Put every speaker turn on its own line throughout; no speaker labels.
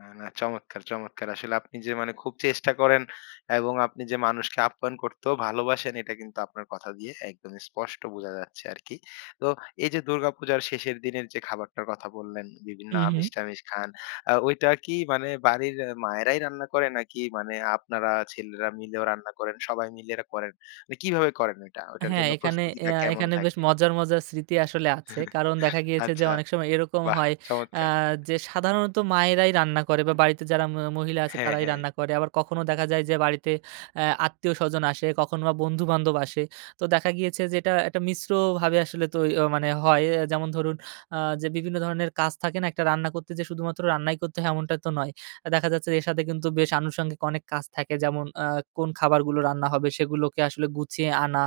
না, না। চমৎকার, চমৎকার। আসলে আপনি যে মানে খুব চেষ্টা করেন এবং আপনি যে মানুষকে আপ্যায়ন করতেও ভালোবাসেন, এটা কিন্তু আপনার কথা দিয়ে একদমই স্পষ্ট বোঝা যাচ্ছে আরকি। তো এইযে দুর্গা পূজার শেষের দিনের যে খাবারটার কথা বললেন, বিভিন্ন
হুম, হুম।
আমিষ-টামিষ খান। আ ওইটা কি মানে বাড়ির এ মায়েরাই রান্না করে, নাকি মানে আপনারা ছেলেরা মিলেও রান্না করেন, সবাই মিলে রা করেন? মানে কিভাবে করেন এটা? ওইটার
হ্যাঁ,
জন্য
এখানে
প্রস্তুতিটা
এয়া
কেমন
এখানে বেশ
থাকে?
মজার, মজার স্মৃতি আসলে আছে। কারণ দেখা গিয়েছে যে,
আচ্ছা,
অনেক সময় এরকম
বাহ!
হয়
চমৎকার।
আহ যে সাধারণত মায়েরাই রান্না করে বা, বাড়িতে যারা ম মহিলা আছে,
হ্যাঁ,
তারাই
হ্যাঁ।
রান্না করে। আবার কখনো দেখা যায় যে, বাড়িতে আ আত্মীয়স্বজন আসে, কখনো বা বন্ধু-বান্ধব আসে। তো দেখা গিয়েছে যে, এটা একটা মিশ্রভাবে তই আ আসলে মানে হয়। যেমন ধরুন আ যে, বিভিন্ন ধরনের কাজ থাকে না? একটা রান্না করতে যে শুধুমাত্র রান্নাই করতে হয়, এমনটা তো নয়। আ দেখা যাচ্ছে এর সাথে কিন্তু বেশ আনুষঙ্গিক অনেক কাজ থাকে। যেমন, আ কোন খাবারগুলো রান্না হবে, সেগুলোকে আসলে গুছিয়ে আনা।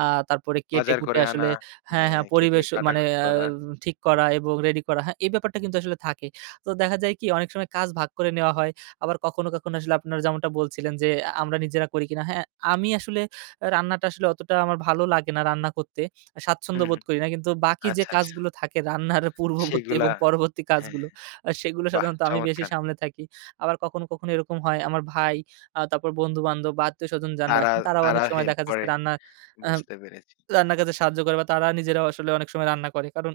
আহ তারপরে
বাজার
কেটে-কুটে
করে আনা।
আসলে হ্যাঁ,
হ্যাঁ,
হ্যাঁ,
কেটে
পরিবেশ অ মানে
কাটাকাটি
আ
করা।
ঠিক করা এবং রেডি করা। হ্যাঁ, এই ব্যাপারটা কিন্তু আসলে থাকে। তো দেখা যায় কি? অনেক সময় কাজ ভাগ করে নেওয়া হয়। আবার কখনো, কখনো আসলে আপনার যেমনটা বলছিলেন যে, আ আমরা নিজেরা করি কিনা। হ্যাঁ, আমি আসলে রান্নাটা আসলে অতটা আমার ভালো লাগে না, রান্না করতে। আ স্বাচ্ছন্দ্য
হুম,
বোধ
হুম।
করি না। কিন্তু বাকি যে
আচ্ছা, আচ্ছা।
কাজগুলো থাকে রান্নার আ পূর্ববর্তী এবং
সেগুলা
পরবর্তী
হ্যাঁ,
কাজগুলো, আ সেগুলো
বাহ!
সাধারণত আমি বেশি
চমৎকার।
সামলে থাকি। আবার কখনো, কখনো এরকম হয় আমার ভাই, আ তারপর বন্ধু-বান্ধব বা আত্মীয়স্বজন যান
তারা
আসেন, তারাও অনেক
তারা
সময়
হেল্প
দেখা যায়
করে।
রান্না আহাম
বুঝতে পেরেছি।
রান্নার কাজে সাহায্য করে বা তারা নিজেরাও আসলে অনেক সময় রান্না করে। কারণ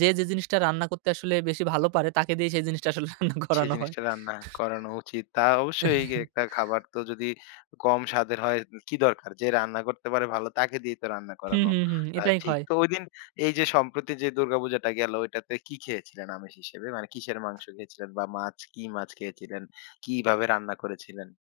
যে যে জিনিসটা রান্না করতে আসলে বেশি ভালো পারে, তাকে দিয়েই সেই জিনিসটা আসলে রান্না
সে
করানো হয়।
জিনিসটা রান্না করানো উচিত। তা অবশ্যই এ একটা খাবার তো যদি কম স্বাদের হয় উ কি দরকার? যে রান্না করতে পারে ভালো, তাকে দিয়েই তো রান্না
হুম,
করানো
হুম, হুম।
অ্যা
এটাই
ঠিক।
হয়।
তো ঐদিন এইযে সম্প্রতি যে দুর্গাপূজাটা গেল ঐটাতে কি খেয়েছিলেন আমিষ হিসেবে? মানে কিসের মাংস খেয়েছিলেন বা মাছ কি মাছ খেয়েছিলেন, কিভাবে রান্না করেছিলেন?